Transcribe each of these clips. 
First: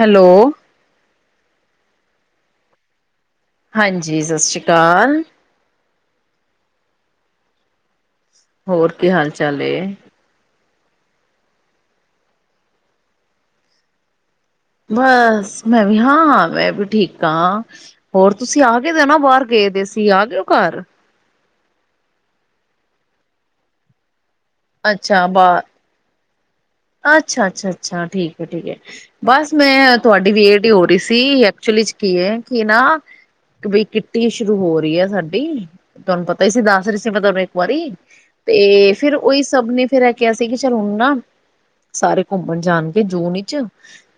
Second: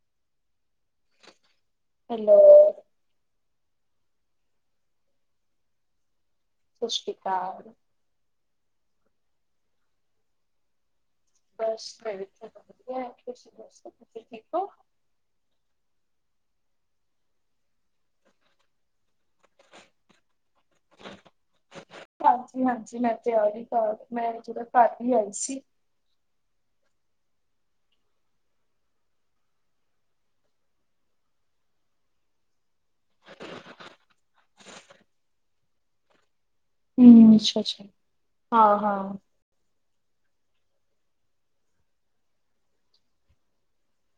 Hello. Hello. ਹਾਂਜੀ ਸਾਸਰੀ ਕਾਲ। ਸਾਸਰੀ ਕਾਲ। ਹੋਰ ਕੀ ਹਾਲ ਚਾਲ ਏ? ਬਸ ਮੈਂ ਵੀ ਵਧੀਆ ਤੁਸੀ ਦੱਸੋ ਤੁਸੀਂ ਠੀਕ ਓ? ਬਸ, ਮੈਂ ਵੀ ਹਾਂ ਮੈਂ ਵੀ ਠੀਕ ਆ। ਹੋਰ ਤੁਸੀਂ ਆ ਗਏ ਨੀ ਦੇ ਨਾ ਬਾਹਰ ਗਏ ਦੇ ਸੀ ਆ ਗਏ ਓ ਘਰ? ਹਾਂਜੀ-ਹਾਂਜੀ ਮੈਂ ਤੇ ਆਗੀ ਘਰ ਮੈਂ ਜਦੋ ਘਰ ਵੀ ਅੱਛਾ ਆਈ ਸੀ। ਬਾਹਰ ਅੱਛਾ ਅੱਛਾ ਅੱਛਾ ਠੀਕ ਹੈ ਠੀਕ ਹੈ। ਬਸ ਮੈਂ ਤੁਹਾਡੀ ਵੇਟ ਈ ਹੋ ਰਹੀ ਸੀ ਐਕਚੁਲੀ 'ਚ ਕੀ ਏ ਕਿ ਨਾ ਬਈ ਕਿੱਟੀ ਸ਼ੁਰੂ ਹੋ ਰਹੀ ਐ ਸਾਡੀ, ਤੁਹਾਨੂੰ ਪਤਾ ਈ ਸੀ ਦੱਸ ਸੀ ਪਤਾ ਹੂੰ, ਉਹਨੂੰ ਇੱਕ ਅੱਛਾ-ਅੱਛਾ। ਵਾਰੀ, ਤੇ ਹਾਂ-ਹਾਂ, ਫਿਰ ਉਹੀ ਸਭ ਨੇ ਫੇਰ ਇਹ ਕਿਹਾ ਸੀ ਕਿ ਚਲ ਹੁਣ ਨਾ ਸਾਰੇ ਘੁੰਮਣ ਜਾਣਗੇ ਜੂਨ ਵਿੱਚ,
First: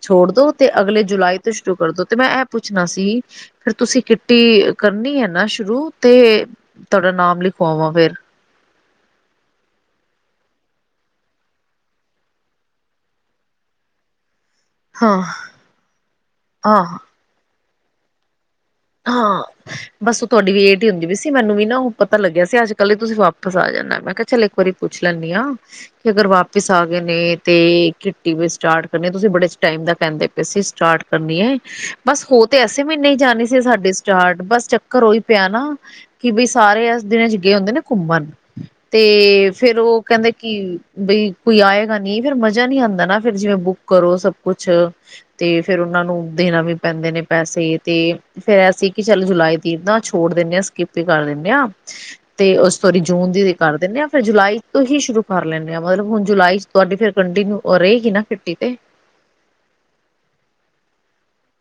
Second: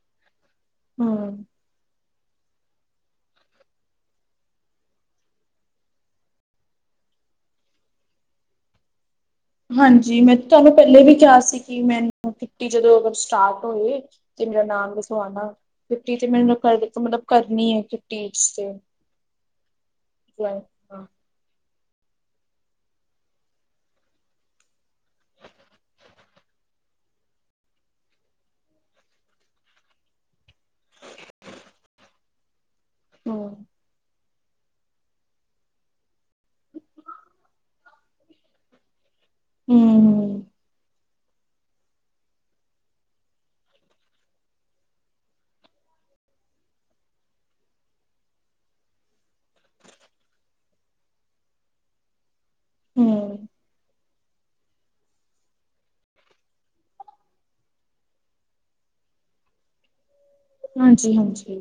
ਛੋੜ ਦੋ ਤੇ ਅਗਲੇ ਜੁਲਾਈ ਹੂੰ। ਤੋਂ ਕਰਦੋ ਤੇ ਮੈਂ ਐ ਪੁੱਛਣਾ ਸੀ ਫਿਰ ਤੁਸੀਂ ਕਿੱਟੀ ਕਰਨੀ ਹੈ ਨਾ ਸ਼ੁਰੂ ਤੇ, ਤੁਹਾਡਾ ਨਾਮ ਲਿਖਵਾਵਾਂ ਫੇਰ। ਹਾਂਜੀ ਮੈਂ ਤੁਹਾਨੂੰ ਪਹਿਲੇ ਵੀ ਕਿਹਾ ਸੀ ਕਿ ਮੈਨੂੰ ਕਿੱਟੀ ਜਦੋਂ ਅਗਰ ਸਟਾਰਟ ਹੋਏ ਤੇ ਮੇਰਾ ਨਾਮ ਹਾਂ ਲਿਖਵਾਣਾ। ਕਿੱਟੀ ਤੇ ਮੈ ਹਾਂ ਦਿੱਤਾ ਮਤਲਬ ਕਰਨੀ ਹੈ ਕਿੱਟੀ ਤੇ। ਹਾਂ, ਬਸ ਉਹ ਤੁਹਾਡੀ ਜੁਆਇਨ। ਵੇਟ ਈ ਹੁੰਦੀ ਪਈ ਸੀ। ਤੇ ਮੈਨੂੰ ਵੀ ਨਾ ਉਹ ਪਤਾ ਲੱਗਿਆ ਸੀ ਅੱਜਕੱਲ ਹੀ ਤੁਸੀਂ ਵਾਪਸ ਆ ਜਾਂਣਾ ਮੈਂ ਕਿਹਾ ਚੱਲ ਇੱਕ ਵਾਰੀ ਪੁੱਛ ਲੈਂਨੀ ਆ। ਕੀ ਅਗਰ ਵਾਪਿਸ ਆ ਗਏ ਨੇ ਤੇ ਕਿੱਟੀ ਵੀ ਸਟਾਰਟ ਕਰਨੇ ਤੁਸੀਂ ਬੜੇ ਟਾਈਮ ਦਾ ਕਹਿੰਦੇ ਅਸੀ ਸਟਾਰਟ ਕਰਨੀ ਏ, ਬਸ ਹੋ ਤੇ ਅਸੀਂ ਵੀ ਇੰਨੇ ਈ ਜਾਣੇ ਸੀ ਹੂੰ-ਹੂੰ, ਸਾਡੇ ਚਾਟ ਬਸ ਚੱਕਰ ਉਹੀ ਪਿਆ ਨਾ ਕਿ ਬਈ ਸਾਰੇ ਇਸ ਦਿਨ 'ਚ ਗਏ ਹੁੰਦੇ ਨੇ ਘੁੰਮਣ। ਤੇ ਫੇਰ ਉਹ ਕਹਿੰਦੇ ਕਿ ਬਈ ਕੋਈ ਆਏਗਾ ਨੀ ਫੇਰ ਮਜਾ ਨੀ ਆਂਦਾ ਨਾ ਫੇਰ ਜਿਵੇਂ ਬੁੱਕ ਕਰੋ ਸਭ ਕੁਛ। ਤੇ ਫੇਰ ਉਹਨਾਂ ਨੂੰ ਦੇਣਾ ਵੀ ਪੈਂਦੇ ਨੇ ਪੈਸੇ ਤੇ ਫੇਰ ਐਸੀਂ ਕਿ ਚੱਲ ਜੁਲਾਈ ਤੀਰ ਨਾ ਛੋੜ ਦਿੰਨੇ ਆ ਸਕਿੱਪ ਹੀ ਕਰ ਦਿੰਦੇ ਹਾਂ ਤੇ ਉਸ ਸੋਰੀ ਹੂੰ, ਜੂਨ ਦੀ ਕਰ ਦਿੰਨੇ ਆ ਫਿਰ ਜੁਲਾਈ ਤੋਂ ਹੀ ਸ਼ੁਰੂ ਕਰ ਲੈਂਨੇ ਆ ਮਤਲਬ ਹੁਣ ਜੁਲਾਈ 'ਚ ਤੁਹਾਡੀ ਫੇਰ ਕੰਟੀਨਿਊ ਰਹੇਗੀ ਨਾ ਕਿੱਟੀ ਤੇ। ਹਾਂਜੀ-ਹਾਂਜੀ।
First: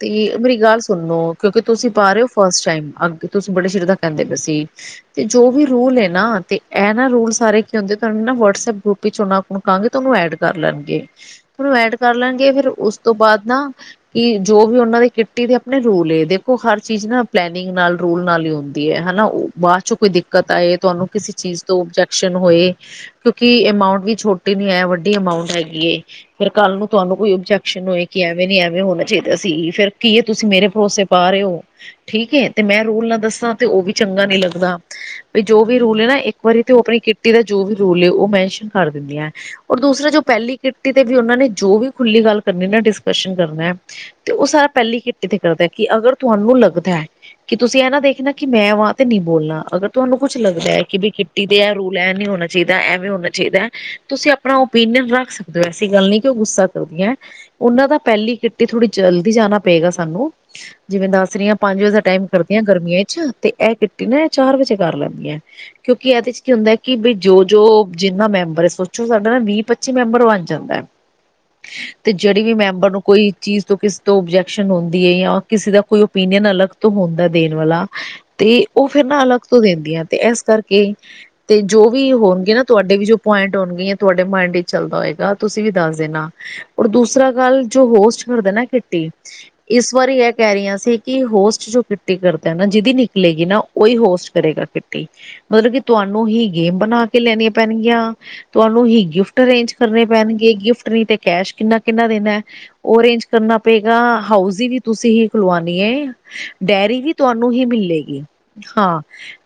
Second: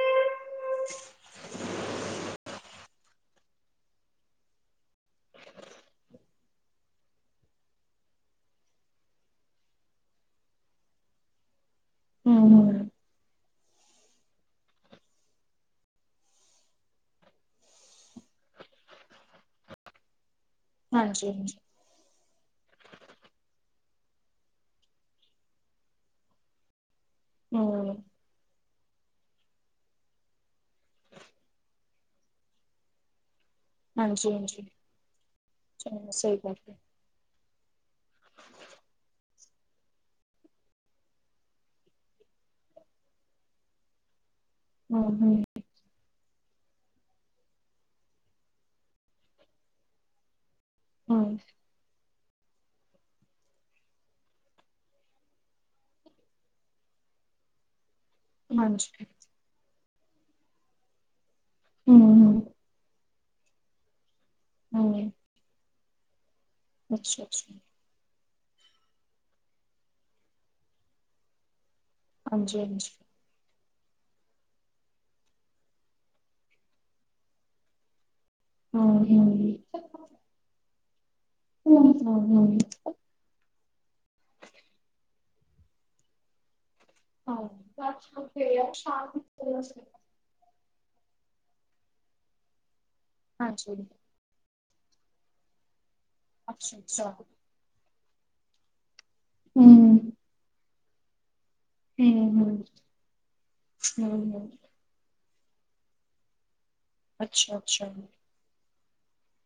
ਤੇ ਮੇਰੀ ਗੱਲ ਸੁਣੋ ਕਿਉਂਕਿ ਤੁਸੀਂ ਪਾ ਰਹੇ ਹੋ ਫਸਟ ਟਾਈਮ ਅਗ ਤੁਸੀਂ ਬੜੇ ਚਿਰ ਦਾ ਕਹਿੰਦੇ ਪਏ ਸੀ। ਤੇ ਜੋ ਵੀ ਰੂਲ ਏ ਨਾ ਤੇ ਐ ਨਾ ਰੂਲ ਸਾਰੇ ਕੀ ਹੁੰਦੇ ਤੁਹਾਨੂੰ ਨਾ ਵਟਸਐਪ ਗਰੁੱਪ ਵੀ ਚੁਣਾ ਆਪਾਂ ਨੂੰ ਕਾਂਗੇ ਤਾਂ ਉਹਨੂੰ ਐਡ ਕਰ ਲੈਣਗੇ ਉਹਨੂੰ ਐਡ ਕਰ ਲੈਣਗੇ ਫੇਰ ਹੂੰ-ਹੂੰ, ਉਸ ਤੋਂ ਬਾਅਦ ਨਾ ਕਿ ਜੋ ਵੀ ਉਹਨਾਂ ਦੇ ਕਿੱਟੀ ਦੇ ਆਪਣੇ ਰੂਲ ਏ ਦੇਖੋ ਹਰ ਚੀਜ਼ ਨਾ ਪਲੈਨਿੰਗ ਨਾਲ, ਰੂਲ ਨਾਲ ਹੀ ਹੁੰਦੀ ਏ ਹਨਾ। ਬਾਅਦ ਚੋਂ ਕੋਈ ਦਿੱਕਤ ਆਏ ਤੁਹਾਨੂੰ ਕਿਸੇ ਹਾਂਜੀ-ਹਾਂਜੀ, ਚੀਜ਼ ਤੋਂ ਔਬਜਿਕਸ਼ਨ ਹੋਏ, ਕਿਉਂਕਿ ਅਮਾਉਂਟ ਵੀ ਛੋਟੀ ਨੀ ਏ ਵੱਡੀ ਅਮਾਊਂਟ ਹੈਗੀ ਏ ਫਿਰ ਕੱਲ ਨੂੰ ਤੁਹਾਨੂੰ ਕੋਈ ਓਬਜੈਕਸ਼ਨ ਹੂੰ, ਹੋਏ ਕਿ ਐਵੇਂ ਨੀ ਐਵੇਂ ਹੋਣਾ ਚਾਹੀਦਾ ਸੀ ਫ਼ਿਰ ਕੀ ਹੈ ਤੁਸੀਂ ਮੇਰੇ ਭਰੋਸੇ ਪਾ ਰਹੇ ਓ, ਠੀਕ ਏ ਤੇ ਮੈਂ ਰੂਲ ਨਾ ਦੱਸਾਂ ਤੇ ਉਹ ਵੀ ਚੰਗਾ ਨੀ ਹਾਂਜੀ-ਹਾਂਜੀ। ਲੱਗਦਾ, ਵੀ ਜੋ ਵੀ ਰੂਲ ਏ ਚਲੋ ਨਾ ਇੱਕ ਸਹੀ ਗੱਲ ਵਾਰੀ ਤੇ ਹੈ ਉਹ ਆਪਣੀ ਕਿੱਟ ਟੀ ਦਾ ਜੋ ਵੀ ਰੋਲ ਉਹ ਮੈਨਸ਼ਨ ਕਰ ਦਿੰਦੀ ਆ। ਔਰ ਦੂਸਰਾ ਜੋ ਪਹਿਲੀ ਕਿੱਟੀ ਤੇ ਵੀ ਉਹਨਾਂ ਨੇ ਜੋ ਵੀ ਖੁੱਲ੍ਹੀ ਗੱਲ ਕਰਨੀ ਨਾ ਡਿਸਕਸ਼ਨ ਕਰਨਾ ਤੇ ਉਹ ਸਾਰਾ ਪਹਿਲੀ ਕਿੱਟੀ ਹੂੰ-ਹੂੰ, ਤੇ ਕਰਦਾ ਕਿ ਅਗਰ ਤੁਹਾਨੂੰ ਲੱਗਦਾ, ਕਿ ਤੁਸੀਂ ਇਹ ਨਾ ਦੇਖਣਾ ਕਿ ਮੈਂ ਵਹਾਂ ਤੇ ਨੀ ਬੋਲਣਾ ਅਗਰ ਤੁਹਾਨੂੰ ਕੁੱਛ ਲੱਗਦਾ ਕਿ ਬਈ ਹੂੰ ਕਿੱਟੀ ਦੇ ਐ ਰੂਲ ਐ ਨੀ ਹੋਣਾ ਚਾਹੀਦਾ ਐਵੇਂ ਹੋਣਾ ਚਾਹੀਦਾ ਹੈ ਤੁਸੀਂ ਆਪਣਾ ਓਪੀਨੀਅਨ ਰੱਖ ਸਕਦੇ ਹੋ ਐਸੀ ਗੱਲ ਨਹੀਂ ਕਿ ਉਹ ਗੁੱਸਾ। [unintelligible] ਉਹਨਾਂ ਦਾ ਪਹਿਲੀ। ਤੇ ਥੋੜ੍ਹੀ ਹਾਂਜੀ ਜਲਦੀ ਜਾਣਾ ਪਏਗਾ, ਸਾਨੂੰ ਜਿਵੇਂ ਦੱਸ ਰਹੀ ਹਾਂ ਪੰਜ ਵਜੇ ਦਾ ਟਾਈਮ ਹੂੰ-ਹੂੰ, ਕਰ। ਗਰਮੀਆਂ ਚ ਤੇ ਇਹ ਕਿਟੀ ਨਾ ਚਾਰ ਵਜੇ ਕਰ ਹੂੰ ਲੈਂਦੀਆਂ ਕਿਉਂਕਿ ਇਹਦੇ ਚ। ਕੀ ਹੁੰਦਾ ਕਿ, ਬਈ ਅੱਛਾ-ਅੱਛਾ ਜੋ ਜਿੰਨਾ ਮੈਂਬਰ ਹੈ, ਸੋਚੋ ਸਾਡਾ ਨਾ ਵੀਹ ਪੱਚੀ ਮੈਂਬਰ ਬਣ ਜਾਂਦਾ ਹੈ। ਤੇ ਜਿਹੜੀ ਵੀ ਮੈਂਬਰ ਹਾਂਜੀ-ਹਾਂਜੀ ਨੂੰ ਕੋਈ। ਚੀਜ਼ ਤੋਂ, ਕਿਸੇ ਤੋਂ ਓਬਜੈਕਸ਼ਨ ਹੁੰਦੀ ਹੈ ਜਾਂ ਕਿਸੇ ਦਾ ਕੋਈ ਓਪੀਨੀਅਨ ਅਲੱਗ ਤੋਂ ਹੁੰਦਾ ਦੇਣ ਵਾਲਾ। ਤੇ ਉਹ ਫਿਰ ਹੂੰ-ਹੂੰ, ਨਾ ਹੂੰ-ਹੂੰ ਅਲੱਗ ਤੋਂ ਦਿੰਦੀਆਂ, ਤੇ ਇਸ ਕਰਕੇ ਤੇ ਜੋ ਵੀ ਹੋਣਗੇ ਹਾਂਜੀ ਨਾ ਤੁਹਾਡੇ ਵੀ ਜੋ। ਪੁਆਇੰਟ ਹੋਣਗੀਆ ਤੁਹਾਡੇ ਮਾਇਡ ਵਿੱਚ ਚੱਲਦਾ ਹੋਏਗਾ, ਤੁਸੀਂ ਵੀ ਦੱਸ ਦੇਣਾ। ਔਰ ਦੂਸਰਾ ਅੱਛਾ-ਅੱਛਾ ਗੱਲ, ਜੋ ਹੋਸਟ ਹੂੰ, ਕਰਦਾ ਨਾ, ਕਿਟੀ ਇਸ ਵਾਰੀ ਇਹ ਕਹਿ ਰਹੀਆਂ ਸੀ ਕਿ ਹੋਸਟ ਜੋ ਕਿੱਟੀ ਕਰਦਾ ਨਾ, ਜਿਹਦੀ ਨਿਕਲੇਗੀ ਨਾ, ਉਹੀ ਹੋਸਟ ਕਰੇਗਾ ਕਿੱਟੀ। ਮਤਲਬ ਕੀ ਤੁਹਾਨੂੰ ਹੀ ਗੇਮ ਬਣਾ ਕੇ ਲੈਣੀਆਂ ਪੈਣਗੀਆਂ, ਤੁਹਾਨੂੰ ਹੀ ਗਿਫਟ। ਗਿਫਟ ਅਰੇਂਜ ਹੂੰ-ਹੂੰ, ਕਰਨੇ ਪੈਣਗੇ ਗਿਫਟ ਨਹੀਂ ਤੇ, ਕੈਸ਼ ਕਿੰਨਾ ਕਿੰਨਾ-ਦਿਣਾ ਹੈ। ਉਹ ਅਰੇਂਜ ਕਰਨਾ ਪਏਗਾ, ਹੂੰ-ਹੂੰ ਹਾਊਜ਼ ਵੀ ਤੁਸੀਂ ਹੀ ਖਲਵਾਣੀ ਡੇਅਰੀ। ਵੀ ਤੁਹਾਨੂੰ ਹੀ ਅੱਛਾ-ਅੱਛਾ, ਮਿਲੇਗੀ, ਹਾਂ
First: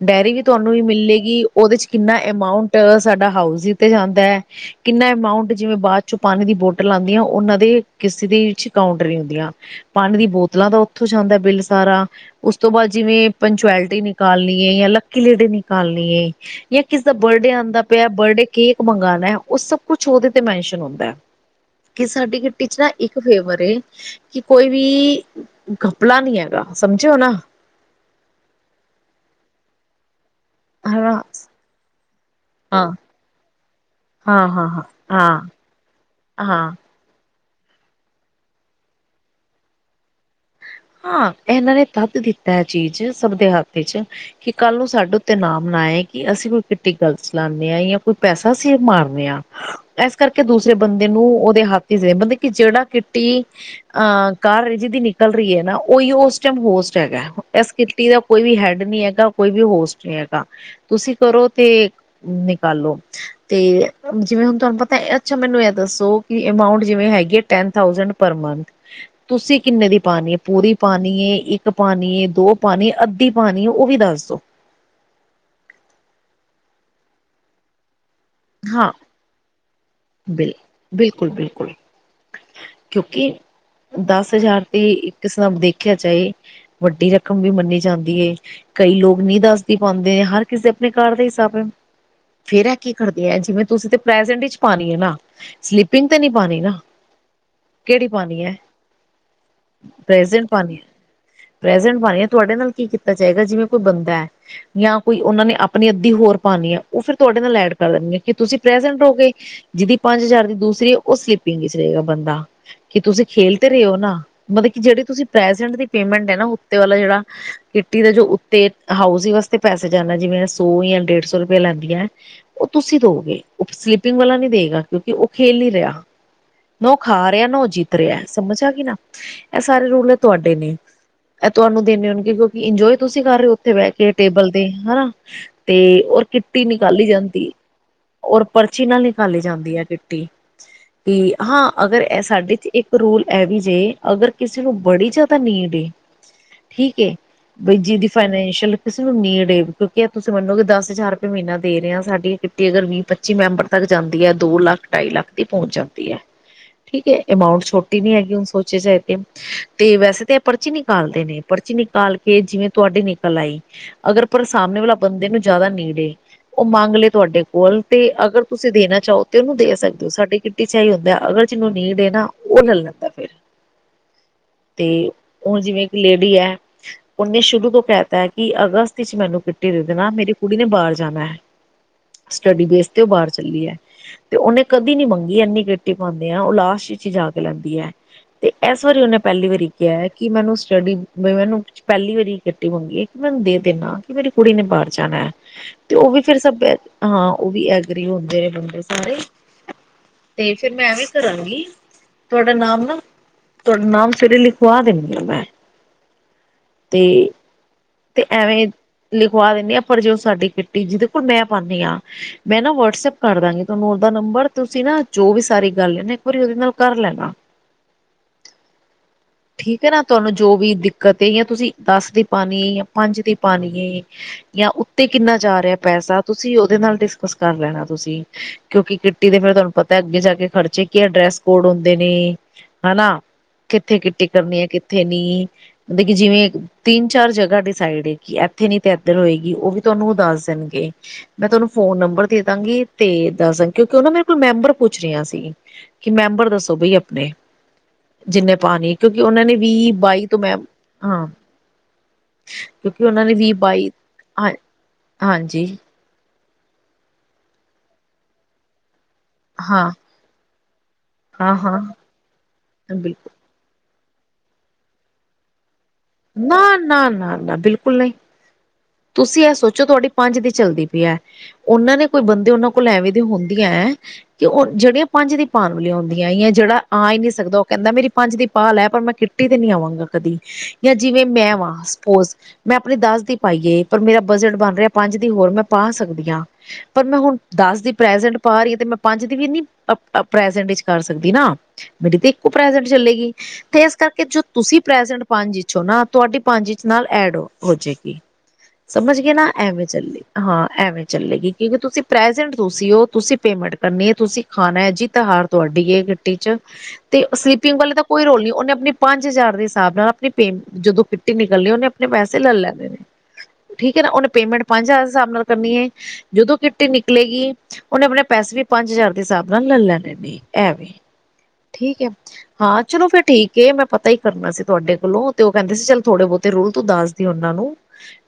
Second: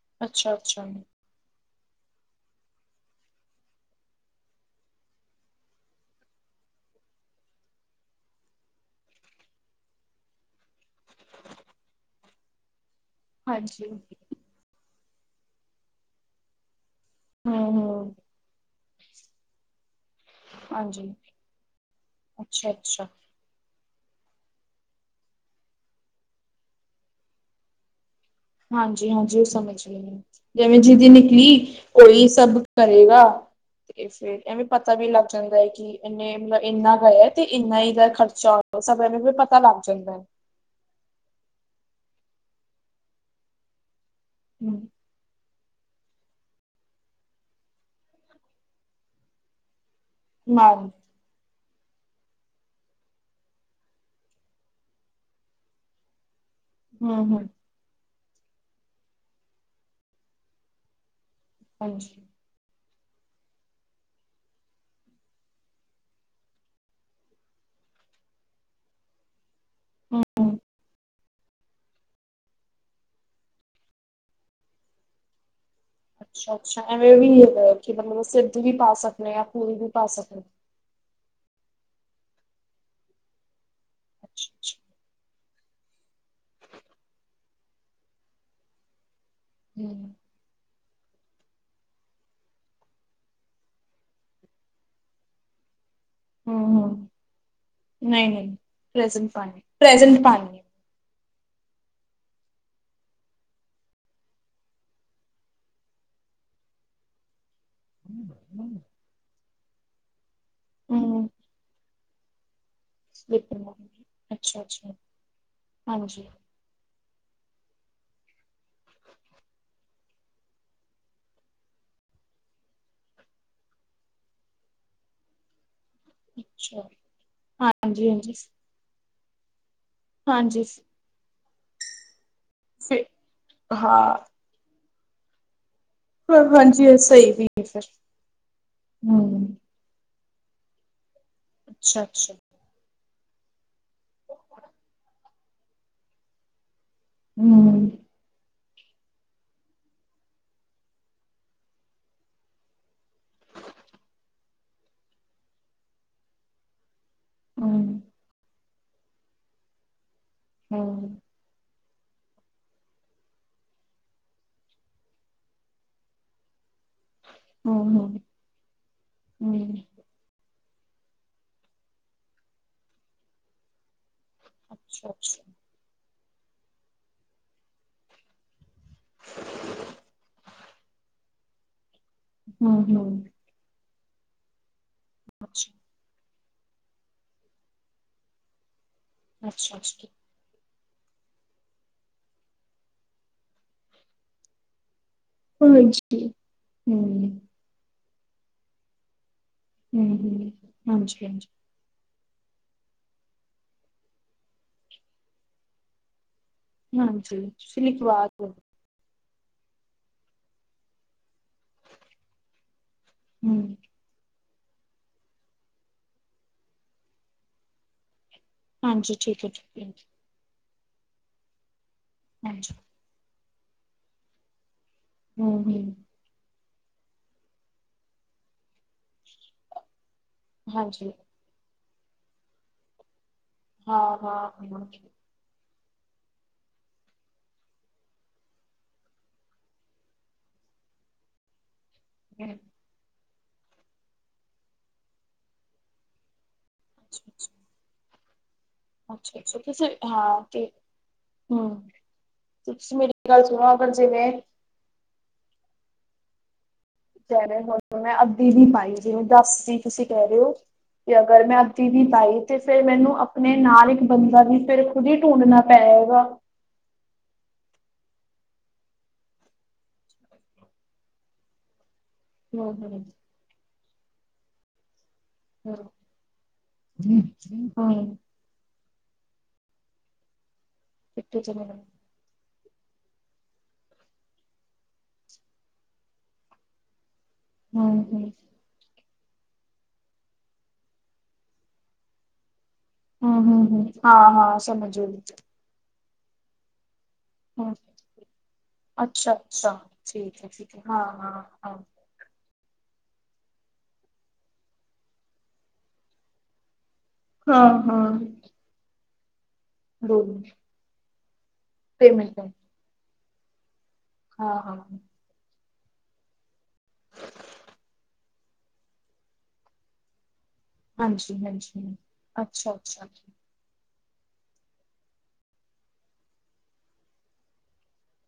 ਡੈਰੀ ਵੀ ਤੁਹਾਨੂੰ ਹੀ ਅੱਛਾ-ਅੱਛਾ ਮਿਲੇਗੀ। ਉਹਦੇ ਚ ਕਿੰਨਾ ਅਮਾਊਂਟ ਸਾਡਾ ਹਾਊਸੀ ਤੇ ਜਾਂਦਾ ਹੈ। ਕਿੰਨਾ ਅਮਾਊਂਟ, ਜਿਵੇਂ ਬਾਅਦ ਚੋਂ ਪਾਣੀ ਦੀ ਬੋਟਲ ਆਉਂਦੀ ਆ ਉਹਨਾਂ ਦੇ। ਕਿਸੇ ਦੇ ਵਿੱਚ ਕਾਊਂਟਰ ਨਹੀਂ ਹੁੰਦੀਆਂ। ਪਾਣੀ ਦੀ ਬੋਤਲਾਂ ਤਾਂ ਉੱਥੋਂ ਜਾਂਦਾ ਬਿੱਲ ਸਾਰਾ, ਉਸ ਤੋਂ ਬਾਅਦ ਜਿਵੇਂ। ਹਾਂਜੀ ਪੰਚੁਐਲਿਟੀ ਨਿਕਾਲਨੀ ਆ ਯਾ [unintelligible] ਨਿਕਾਲਨੀ ਹੈ। ਯਾ ਕਿਸੇ ਦਾ ਬਰਡੇ ਆਉਂਦਾ ਪਿਆ, ਹੂੰ-ਹੂੰ ਬਰਡੇ ਕੇਕ ਮੰਗਉਣਾ ਉਹ ਸਭ ਕੁਛ ਉਹਦੇ ਤੇ ਮੈਨਸ਼ਨ ਹਾਂਜੀ ਹੁੰਦਾ। ਕਿ ਸਾਡੀ ਅੱਛਾ-ਅੱਛਾ [unintelligible] ਹੈ ਕਿ ਕੋਈ ਵੀ ਗਪਲਾ ਨਹੀ ਹੈਗਾ, ਸਮਝਿਓ ਨਾ। ਹਾਂਜੀ ਹਾਂਜੀ, ਉਹ ਸਮਝ ਗਈ ਮੈ। ਜਿਵੇਂ ਜਿਦੀ ਹਨਾ ਨਿਕਲੀ ਉਹੀ ਸਭ ਹਾਂ ਕਰੇਗਾ। ਤੇ ਫਿਰ ਹਾਂ ਐਵੇਂ ਹਾਂ ਹਾਂ ਪਤਾ ਵੀ ਲੱਗ ਹਾਂ ਜਾਂਦਾ ਹੈ ਕਿ ਇਨੇ, ਮਤਲਬ ਹਾਂ ਇੰਨਾ। [unintelligible] ਤੇ ਇੰਨਾ ਹੀ ਇਹਦਾ ਖਰਚਾ ਸਭ ਇਹਨੂੰ ਵੀ ਪਤਾ ਲੱਗ ਜਾਂਦਾ ਹੈ। ਹਾਂ, ਇਹਨਾਂ ਨੇ ਤਦ ਕਿਤਾ ਹੈ ਚੀਜ਼ ਸਭ ਦੇ ਹੱਥ ਚ ਕਿ ਕੱਲ ਹਮ ਨੂੰ ਸਾਡੇ ਸਾਡੇ ਉਤੇ ਨਾਮ ਨਾ ਆਏ ਕਿ ਅਸੀਂ ਕੋਈ ਕਿਟੀ ਗੱਲਤ ਚਲਾਉਂਦੇ ਹਾਂ ਜਾਂ ਕੋਈ ਪੈਸਾ ਅਸੀ ਮਾਰਨੇ ਹਾਂ। ਤੇ ਇਸ ਕਰਕੇ ਦੂਸਰੇ ਬੰਦੇ ਨੂੰ ਉਹਦੇ ਹੱਕ। ਮਤਲਬ ਕਿ ਜਿਹੜਾ ਕਿੱਟੀ ਅਹ ਕਾਰ ਰਿਹਾ ਜਿਦੀ ਨਿਕਲ ਰਹੀ ਹੈ, ਨਾ ਉਹੀ ਉਸ। ਹੋਸਟ ਹੈਗਾ ਹਮ-ਹਮ ਇਸਟੀ ਦਾ ਕੋਈ ਵੀ ਹੈਡ ਨੀ ਹੈਗਾ, ਕੋਈ ਵੀ ਹੋਸਟ ਨਹੀ ਹੈਗਾ। ਤੁਸੀਂ ਕਰੋ ਤੇ ਹਾਂਜੀ। ਨਿਕਾਲੋ। ਤੇ ਜਿਵੇਂ ਹੁਣ ਤੁਹਾਨੂੰ ਪਤਾ ਇਹਦੇ 'ਚ ਮੈਨੂੰ ਇਹ ਦੱਸੋ ਕਿ ਅਮਾਊਂਟ ਜਿਵੇਂ ਹੈਗੀ ਹੈ। ਟੈਂਨ ਥਾਉਜੇਂਡ ਪਰ ਮੰਥ ਤੁਸੀਂ ਕਿੰਨੀ ਪਾਣੀ ਹੈ ਹਮ ਪੂਰੀ ਪਾਣੀ ਏ ਇੱਕ ਪਾਣੀ ਦੋ ਪਾਣੀ ਅੱਧੀ ਪਾਣੀ ਹੈ ਉਹ ਵੀ ਦੱਸ ਦੋ ਅੱਛਾ-ਅੱਛਾ ਐਵੇਂ ਵੀ ਹੈਗਾ ਕਿ ਮਤਲਬ ਅਸੀ ਅੱਧੀ ਵੀ ਹਾਂ ਪਾ ਸਕਦੇ ਆ ਪੂਰੀ ਵੀ ਪਾ ਸਕਦੇ ਹਾਂ। ਬਿਲ ਬਿਲਕੁਲ-ਬਿਲਕੁਲ ਕਿਉਂਕਿ ਦਸ ਹਜ਼ਾਰ ਅੱਛਾ-ਅੱਛਾ ਤੇ ਇਕ ਸਾਬ ਦੇਖਿਆ ਜਾਏ ਵੱਡੀ ਰਕਮ ਵੀ ਮੰਨੀ ਜਾਂਦੀ ਏ ਕਈ ਲੋਕ ਨਹੀਂ ਦੱਸਦੀ ਪਾਂਦੇ ਨੇ ਹਰ ਕਿਸੇ ਆਪਣੇ ਘਰ ਦੇ ਹਿਸਾਬ ਹੈ ਫਿਰ ਇਹ ਕੀ ਕਰਦੇ ਆ ਜਿਵੇਂ ਤੁਸੀਂ ਤੇ ਪ੍ਰੈਜੈਂਟ 'ਚ- ਪਾਣੀ ਹੈ ਨਾ ਸਲੀਿਪਿੰਗ ਤੇ ਨੀ ਪਾਣੀ ਨਾ। ਹਮ-ਹਮ ਕਿਹੜੀ ਪਾਣੀ ਹੈ ਨਹੀਂ-ਨਹੀਂ ਪ੍ਰੈਜੈਂਟ ਪਾਣੀ ਪ੍ਰੈਜੈਂਟ ਪ੍ਰਜੈਂਟ ਪਾਣੀ ਹੈ ਪ੍ਰੈਜੈਂਟ ਪਾਣੀ ਹੈ ਤੁਹਾਡੇ ਨਾਲ ਕੀ ਕੀਤਾ ਜਾਏਗਾ ਜਿਵੇਂ ਕੋਈ ਬੰਦਾ ਐ। ਜਾਂ ਕੋਈ ਉਹਨਾਂ ਨੇ ਆਪਣੀ ਅੱਧੀ ਹੋਰ ਪਾਣੀ ਹੈ ਉਹ ਫਿਰ ਤੁਹਾਡੇ ਨਾਲ ਐਡ ਕਰ ਦੇਂਗੇ ਕਿ ਤੁਸੀਂ ਪ੍ਰੈਜੈਂਟ ਹੋ ਗਏ ਜੇਹਦੀ ਪੰਜ ਹਜ਼ਾਰ ਦੀ ਦੂਸਰੀ ਓਹ ਹਮ। ਸਲਿਪ ਪਿੰਗ ਇਚ ਰਹੇ ਗਾ ਬੰਦਾ ਕਿ ਤੁਸੀਂ ਖੇਲ ਤੇ ਰੇ ਓ ਨਾ, ਮਤਲਬ ਕਿ ਅੱਛਾ-ਅੱਛਾ ਜੇਹੜੀ ਤੁਸੀ ਪ੍ਰੈਜੈਂਟ ਦੀ ਹਾਂਜੀ ਪੇਮੈਂਟ ਐ ਨਾ ਉਤੇ ਵਾਲਾ ਜੇਹੜਾ ਕਿਟੀ ਦਾ ਜੋ ਉਤੇ ਹਾਊਸੀ ਵਾਸਤੇ ਪੈਸੇ ਜਾਂਦਾ ਜਿਵੇਂ ਸੋ ਯਾਂ ਡੇਢ ਸੋ ਰੁਪਏ ਲੈਂਦੀਆਂ। ਓਹ ਤੁਸੀਂ ਦੋਗੇ ਓਹ ਸਲਿਪਿੰਗ ਵਾਲਾ ਨਈ ਦੇਗਾ, ਕਿਉਂਕਿ ਓਹ ਖੇਲ ਨੀ ਰੇਆ। ਨ ਅੱਛਾ। ਓ ਖਾ ਰੇਆ, ਨਾ ਓ ਜਿੱਤ ਹਾਂਜੀ ਰੇਆ, ਹਾਂਜੀ ਸਮਝ ਆ ਗੀ ਨਾ। ਐ ਸਾਰੇ ਰੂਲ ਨੇ ਤੁਹਾਡੇ ਹਾਂਜੀ ਨੇ, ਐਹ ਤੁਹਾਨੂੰ ਦੇਂਨੇ ਹੋਣਗੇ ਕਿਉ ਇੰਜੋਏ ਫਿਰ ਤੁਸੀਂ ਕਰ ਰਏ ਓ ਉਥੇ ਬੈਅ ਹਾਂ ਕੇ ਟੇਬਲ ਤੇ ਹੈਨਾ, ਤੇ ਔਰ ਕਿੱਟੀ ਹਾਂਜੀ ਨਿਕਾਲੀ ਸਹੀ ਵੀ ਜਾਂਦੀ, ਫਿਰ ਔਰ ਪਰ ਨਾਲੇ ਹਮ ਖਾਲੀ ਜਾਂਦੀ ਆ ਕਿੱਟੀ, ਕਿ ਹਾਂ ਅਗਰ ਅੱਛਾ ਏਹ ਅੱਛਾ ਸਾਡੇ 'ਚ ਇੱਕ ਰੂਲ ਐ ਵੀ ਜੇ ਅਗਰ ਕਿਸੇ ਨੂੰ ਬੜੀ ਜੇਆਦਾ ਨੀਂਡ ਏ, ਠੀਕ ਏ। ਬਈ ਹਮ ਜੀਦੀ ਫਾਈਨੈਂਸ਼ੀਅਲ ਕਿਸੇ ਨੂੰ ਨੀਂਡ ਏ, ਕਿਉਂਕਿ ਤੁਸੀਂ ਮੰਨੋ ਗੇ ਦਸ ਹਜ਼ਾਰ ਰੁਪਏ ਮਹੀਨਾ ਦੇ ਰੇ ਆਂ ਸਾਡੀ ਅਗਰ ਵੀਹ-ਪੱਚੀ ਮੈਂਬਰ ਤੱਕ ਜਾਂਦੀ ਐ ਦੋ ਲੱਖ ਢਾਈ ਲੱਖ ਦੀ ਪਹੁੰਚ ਜਾਂਦੀ ਐ, ਠੀਕ ਹੈ ਅਮਾਊਂਟਂ ਹਮ ਛੋਟੀ ਨੀ ਹੈਗੀ ਹੁਣ ਸੋ ਸੋਸਾਇਟੀ, ਤੇ ਵੈਸੇ ਤੇ ਐ ਪਰਚੀ ਹਮ ਨਿਕਾਲਦੇ ਨੇ। ਪਰਚੀ ਨਿਕਾਲ ਕੇ, ਜਿਵੇਂ ਤੁਆਡੀ ਨਿਕਲ ਆਈ। ਅਗਰ ਪਰ ਸਾਹਮਣੇ ਵਾਲਾ ਬੰਦੇ ਨੂੰ ਜੇਆਦਾ ਨੀਂਡ ਏ ਓਹ ਮੰਗ ਲੇ। ਤੁਹਾਡੇ ਕੋਲ ਹਮ ਤੇ ਹਮ ਅਗਰ ਤੁਸੀਂ ਦੇਣਾ ਚਾਹੋ ਤੇ ਉਨੂੰ ਦੇ ਹਮ ਸਕ ਸਾਡੀ ਕਿੱਟੀ 'ਚ ਏਹੀ ਹੁੰਦਾ ਐ ਅਗਰ ਜਿਨੂੰ ਨੀਂਡ ਏ ਨਾ, ਓਹ ਲੈ ਲੈਂਦਾ ਫੇਰ ਅੱਛਾ ਤੇ ਅੱਛਾ ਹੁਣ ਜਿਵੇਂ ਇੱਕ ਲੇਡੀ ਐ। ਓਹਨੇ ਸ਼ੁਰੂ ਤੋਂ ਕੈਹਤਾ ਕਿ ਅਗਸਤ ਵਿੱਚ ਮੈਨੂੰ ਕਿੱਟੀ ਦੇ ਦੇਣਾ, ਮੇਰੀ ਕੁੜੀ ਨੇ ਬਾਰ ਜਾਣੈ। ਸਟੱਡੀ ਹਮ ਬੇਸ ਤੇ ਓ ਹਮ ਬਾਰ ਚੱਲੀ ਐ, ਤੇ ਓੱਨੇ ਕਦੀ ਨੀ ਮੰਗੀ ਏੱਨੀ ਅੱਛਾ ਕਿੱਟੀ ਪਾਂਦੀ। ਹਾਂ ਉਹ ਲਾਸਟ ਵਿੱਚ ਹੀ ਜਾ ਕੇ ਲੈਂਦੀ ਐ, ਤੇ ਐਸ ਵਾਰੀ ਓਹਨੇ ਪੈਹਲੀ ਵਾਰੀ ਅੱਛਾ ਕੇਆ ਅੱਛਾ ਕੀ ਕੀ ਮੈਨੂੰ ਸਟੱਡੀ, ਵੇ ਮੈਨੂੰ ਪੈਹਲੀ ਵਾਰੀ ਕਿੱਟੀ ਮੰਗੀ ਏ, ਕਿ ਮੈਨੂੰ ਦੇ ਦੇਂਨਾ ਕਿ ਮੇਰੀ ਕੁੜੀ ਨੇ ਬਾਰ ਜਾਣਾ। ਤੇ ਓਹ ਹਾਂਜੀ ਵੀ ਫਿਰ ਸਭ ਹਮ ਹਾਂ ਓਹ ਵੀ ਐਗਰੀ ਹੁੰਦੇ ਰਹੇ ਬੰਦੇ ਸਾਰੇ ਹਮ ਹਮ ਤੇ ਫਿਰ ਮੈਂ ਐਂਵੇ ਹਾਂਜੀ ਹਾਂਜੀ ਕਰਾਂਗੀ। ਤੁਹਾਡਾ ਨਾਮ ਨਾ, ਤੁਹਾਡਾ ਨਾਮ ਸਵੇਰੇ ਲਿਖਵਾ ਦੇਂਣੀ ਆਂ ਮੈਂ। ਤੇ ਹਾਂਜੀ। ਤੁਸੀਂ ਤੇ ਲਿਖਵਾ ਦਿਓ ਐਵੇਂ ਲਿਖਵਾ ਦਿਨੇ ਆਂ ਪਰ ਜੇ ਓਹ ਸਾਡੀ ਕਿੱਟੀ ਜਿਦੇ ਬਿਲਕੁਲ ਮੈਂ ਪਾਨੀ ਆ, ਮੈਂ ਨਾ ਵਟਸਐਪ ਕਰ ਹਮ ਦਾਂਗੀ ਤੁਹਾਨੂੰ ਓਹਦਾ ਨੰਬਰ ਤੁਸੀਂ ਨਾ ਜੋ ਵੀ ਸਾਰੀ ਗੱਲ ਐ ਨਾ ਇੱਕ ਵਾਰੀ ਉਦੇ ਨਾਲ ਕਰ ਲੈਨਾ। ਹਾਂਜੀ ਠੀਕ ਐ। ਠੀਕ ਐ ਨਾ ਤੁਆਨੂੰ ਜੋ ਵੀ ਦਿ ਕਤੇ ਜਾਂ ਤੁਸੀਂ ਦਸ ਦੀ ਪਾਨੀ ਹਾਂਜੀ ਜਾਂ ਪੰਜ ਦੀ ਪਾਨੀ ਏ। ਜਾਂ ਉਤੇ ਕਿੰਨਾ ਜਾ ਹਮ ਰੇਆ ਹਮ ਪੈਸਾ ਤੁਸੀਂ ਓਹਦੇ ਨਾਲ ਡਿਸਕਸ ਕਰ ਲੈਣਾ ਤੁਸੀਂ ਕਿਉਂਕਿ ਕਿੱ ਟੀ ਦੇ ਫੇਰ ਤੁਆਨੂੰ ਪਤਾ ਅੱਗੇ ਜਾ ਕੇ ਖਰਚੇ ਕੀ ਆ ਹਾਂਜੀ ਡਰੈਸ ਕੋਡ ਹੁੰਦੇ ਨੇ ਹੈਨਾ। ਕਿੱਥੇ ਹਾਂ ਕਿੱਟੀ ਹਾਂ ਕਰਨੀ ਐ ਕਿੱਥੇ ਨੀ, ਮਤਲਬ ਕਿ ਜਿਵੇਂ ਤਿੰਨ-ਚਾਰ ਜਗਾ ਡਿਸਾਈਡ ਏ ਕਿ ਐਥੇ ਨੀ ਤੇ ਐਧਰ ਹੋਏਗੀ, ਓਹ ਵੀ ਤੁਆਨੂੰ ਦੱਸ ਦੇਣਗੇ। ਮੈਂ ਤੁਆਨੂੰ ਫੋਨ ਨੰ ਮਬਰ ਦੇ ਦਾਂਗੀ, ਤੇ ਦੱਸ ਕਿਉਂਕਿ ਓਨਾਂ ਮੇਰੇ ਕੋਲ ਮੈਂਬਰ ਪੁੱਛ ਰੇਆ ਸੀ ਕਿ ਮੈਂਬਰ ਦੱਸੋ ਤੋਂ ਬਈ ਅੱਛਾ ਆਪਣੇ, ਅੱਛਾ ਜਿੰਨੇ ਪਾਨੀ ਕਿਉਂਕਿ ਅੱਛਾ ਉਨਾਂ ਨੇ ਅੱਛਾ ਤੁਸੀਂ ਵੀਹ-ਬਾਈ ਤੋਂ ਹਾਂ ਮੈਂ, ਤੇ ਹਾਂ ਹਮ ਤੁਸੀਂ ਕਿਉਂਕਿ ਮੇਰੀ ਉਹਨਾਂ ਨੇ ਗੱਲ ਸੁਣੋ ਵੀਹ-ਬਾਈ, ਅਗਰ ਜਿਵੇਂ ਹਾਂਜੀ-ਹਾਂਜੀ। ਚਿਹਰੇ ਤੋਂ ਮੈਂ ਅੱਧੀ ਵੀ ਪਾਈ। ਜਿਵੇਂ ਦੱਸ ਦੀ ਹਾਂ ਤੁਸੀਂ ਕਹਿ ਰਹੇ ਓ ਕਿ ਅਗਰ ਹਾਂ ਮੈਂ ਹਾਂ ਅਦੀ ਵੀ ਪਾਈ ਤੇ ਫੇਰ ਮੈਨੂੰ ਆਪ ਬਿਲਕੁਲ ਆਪਣੇ ਨਾਲ ਇੱਕ ਬੰਦਾ ਵੀ ਫੇਰ ਖੁਦ ਹੀ ਢੂੰਡਣਾ ਪੈਏਗਾ। ਨਾ, ਨਾ, ਨਾ, ਨਾ ਬਿਲਕੁਲ ਨਈ। ਤੁਸੀਂ ਇਹ ਸੋਚੋ ਤੁਹਾਡੀ ਪੰਜ ਦੀ ਚੱਲਦੀ ਪਈ ਏ। ਉਹਨਾਂ ਨੇ ਕੋਈ ਬੰਦੇ ਉਹਨਾਂ ਹੂੰ ਕੋਲ ਹੂੰ ਹੂੰ ਐਵੇਂ ਦੀ ਹੁੰਦੀਆਂ ਹੈ, ਕਿ ਓਹ ਜਿਹੜੇ ਪੰਜ ਦੀ ਪਾਣ ਹੂੰ ਵਾਲੀ ਹੁੰਦੀਆਂ ਹੈ, ਜਿਹੜਾ ਆ ਹੀ ਹੂੰ ਨਹੀਂ ਸਕਦਾ ਓਹ ਕਹਿੰਦਾ ਮੇਰੀ ਪੰਜ ਦੀ ਪਾ ਲੈ ਪਰ ਮੈਂ ਕਿੱਟੀ ਤੇ ਨੀ ਆਵਾਂਗਾ ਕਦੀ, ਜਾਂ ਜਿਵੇਂ ਮੈਂ ਵਾਂ ਸਪੋਜ ਮੈਂ ਆਪਣੀ ਦੱਸ ਦੀ ਪਾਈਏ ਪਰ ਮੇਰਾ ਬਜਟ ਬਣ ਰਿਹਾ ਪੰਜ ਦੀ ਹੋਰ ਮੈਂ ਪਾ ਸਕਦੀ ਆ, ਪਰ ਮੈਂ ਹੁਣ ਹੂੰ ਦਸ ਦੀ ਹੂੰ ਪ੍ਰਜੈਂਟ ਪਾ ਰਹੀ ਆ, ਤੇ ਮੈਂ ਪੰਜ ਦੀ ਵੀ ਨੀ ਪ੍ਰਜੈਂਟ ਵਿੱਚ ਕਰ ਸਕਦੀ ਨਾ। ਮੇਰੀ ਤੇ ਇੱਕੋ ਪ੍ਰੈਜੈਟ ਚੱਲੇਗੀ, ਹੂੰ ਤੇ ਹੂੰ ਇਸ ਕਰਕੇ ਹਾਂ ਜੋ ਹਾਂ ਤੁਸੀਂ ਸਮਝ ਗਈ ਪ੍ਰੈਜੈਟ ਪੰਜ ਇ ਹੋ ਨਾ ਤੁਹਾਡੀ ਪੰਜ ਨਾਲ ਐਡ ਹੋ ਹੂੰ ਜੇਗੀ। ਸਮਝ ਅੱਛਾ ਗਏ ਨਾ ਅੱਛਾ ਐਵੇਂ ਚੱਲੇ ਠੀਕ ਹੈ ਹਾਂ ਠੀਕ ਹੈ ਐਵੇਂ ਹਾਂ ਚੱਲੇਗੀ। ਹਾਂ ਕਿਉਂਕਿ ਤੁਸੀਂ ਤੁਸੀਂ ਪ੍ਰੈਜੈਂਟ ਤੁਸੀਂ ਉਹ ਤੁਸੀਂ ਪੇਮੈਂਟ ਕਰਨੀ ਹੈ, ਤੁਸੀਂ ਖਾਣਾ ਹੈ ਜਿਤ -ਹਾਰ ਤੁਹਾਡੀ ਏ ਕਿਟੀ ਚ ਤੇ ਹਾਂ ਸਲੀਪਿੰਗ ਵਾਲੇ ਦਾ ਹਾਂ ਕੋਈ ਰੋਲ ਨਈ ਉਹਨੇ ਆਪਣੇ ਪੰਜ ਹਜ਼ਾਰ ਦੇ ਹਿਸਾਬ ਨਾਲ ਦੋ ਆਪਣੀ ਪੇਮ ਜਦੋਂ ਕਮੇਟੀ ਨਿਕਲਣੀ ਉਹਨੇ ਆਪਣੇੈੇ ਪੇਮੈਂਟ ਪੈਸੇ ਲੈ ਲੈਨੇ ਨੇ। ਠੀਕ ਏ ਨਾ, ਉਹਨੇ ਹਾਂ ਪੇਮੈਂਟ ਹਾਂ ਪੰਜ ਹਜ਼ਾਰ ਹਿਸਾਬ ਨਾਲ ਕਰਨੀ ਏ ਜਦੋਂ ਕਿੱਟੀ ਨਿਕਲੇਗੀ ਉਹਨੇ ਆਪਣੇ ਪੈਸੇ ਵੀ ਪੰਜ ਹਜ਼ਾਰ ਦੇ ਹਿਸਾਬ ਨਾਲ ਲੈ ਲੈਣੇ ਨੇ। ਐਵੇਂ ਹਾਂਜੀ ਹਾਂਜੀ ਠੀਕ ਏ ਅੱਛਾ ਹਾਂ ਚਲੋ ਅੱਛਾ ਫੇਰ ਠੀਕ ਕੇ ਮੈਂ ਪਤਾ ਈ ਕਰਨਾ ਸੀ ਤੁਹਾਡੇ ਕੋਲੋਂ ਤੇ ਓਹ ਕਹਿੰਦੇ ਸੀ ਚੱਲ ਥੋੜੇ ਬਹੁਤੇ ਰੁਲ ਤੂੰ ਦੱਸਦੀ ਉਹਨਾਂ ਨੂੰ।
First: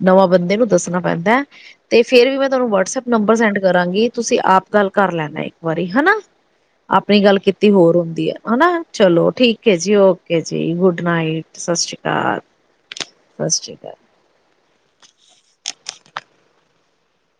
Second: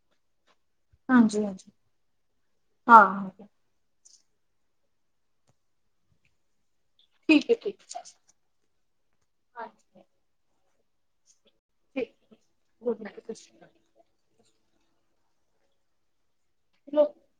ਨਵਾਂ ਬੰਦੇ ਨੂੰ ਦੱਸਣਾ ਪੈਂਦਾ, ਹਾਂਜੀ ਹਾਂਜੀ ਤੇ ਫੇਰ ਵੀ ਮੈਂ ਤੁਹਾਨੂੰ ਹਾਂ ਵਟਸਐਪ ਨੰਬਰ ਹਾਂ ਸੈਂਡ ਕਰਾਂਗੀ ਤੁਸੀਂ ਆਪ ਗੱਲ ਕਰ ਲੈਣਾ ਇੱਕ ਵਾਰੀ ਹਨਾ। ਆਪਣੀ ਗੱਲ ਠੀਕ ਹੈ ਕੀਤੀ ਠੀਕ ਹੋਰ ਹੈ ਹੁੰਦੀ ਏ, ਹਨਾ ਚਲੋ ਠੀਕ ਏ ਜੀ ਹਾਂਜੀ ਓਕੇ ਜੀ ਗੁੱਡ ਨਾਈਟ। ਸਸ੍ਰੀ ਠੀਕ ਕਾਲ। [unintelligible] [unintelligible]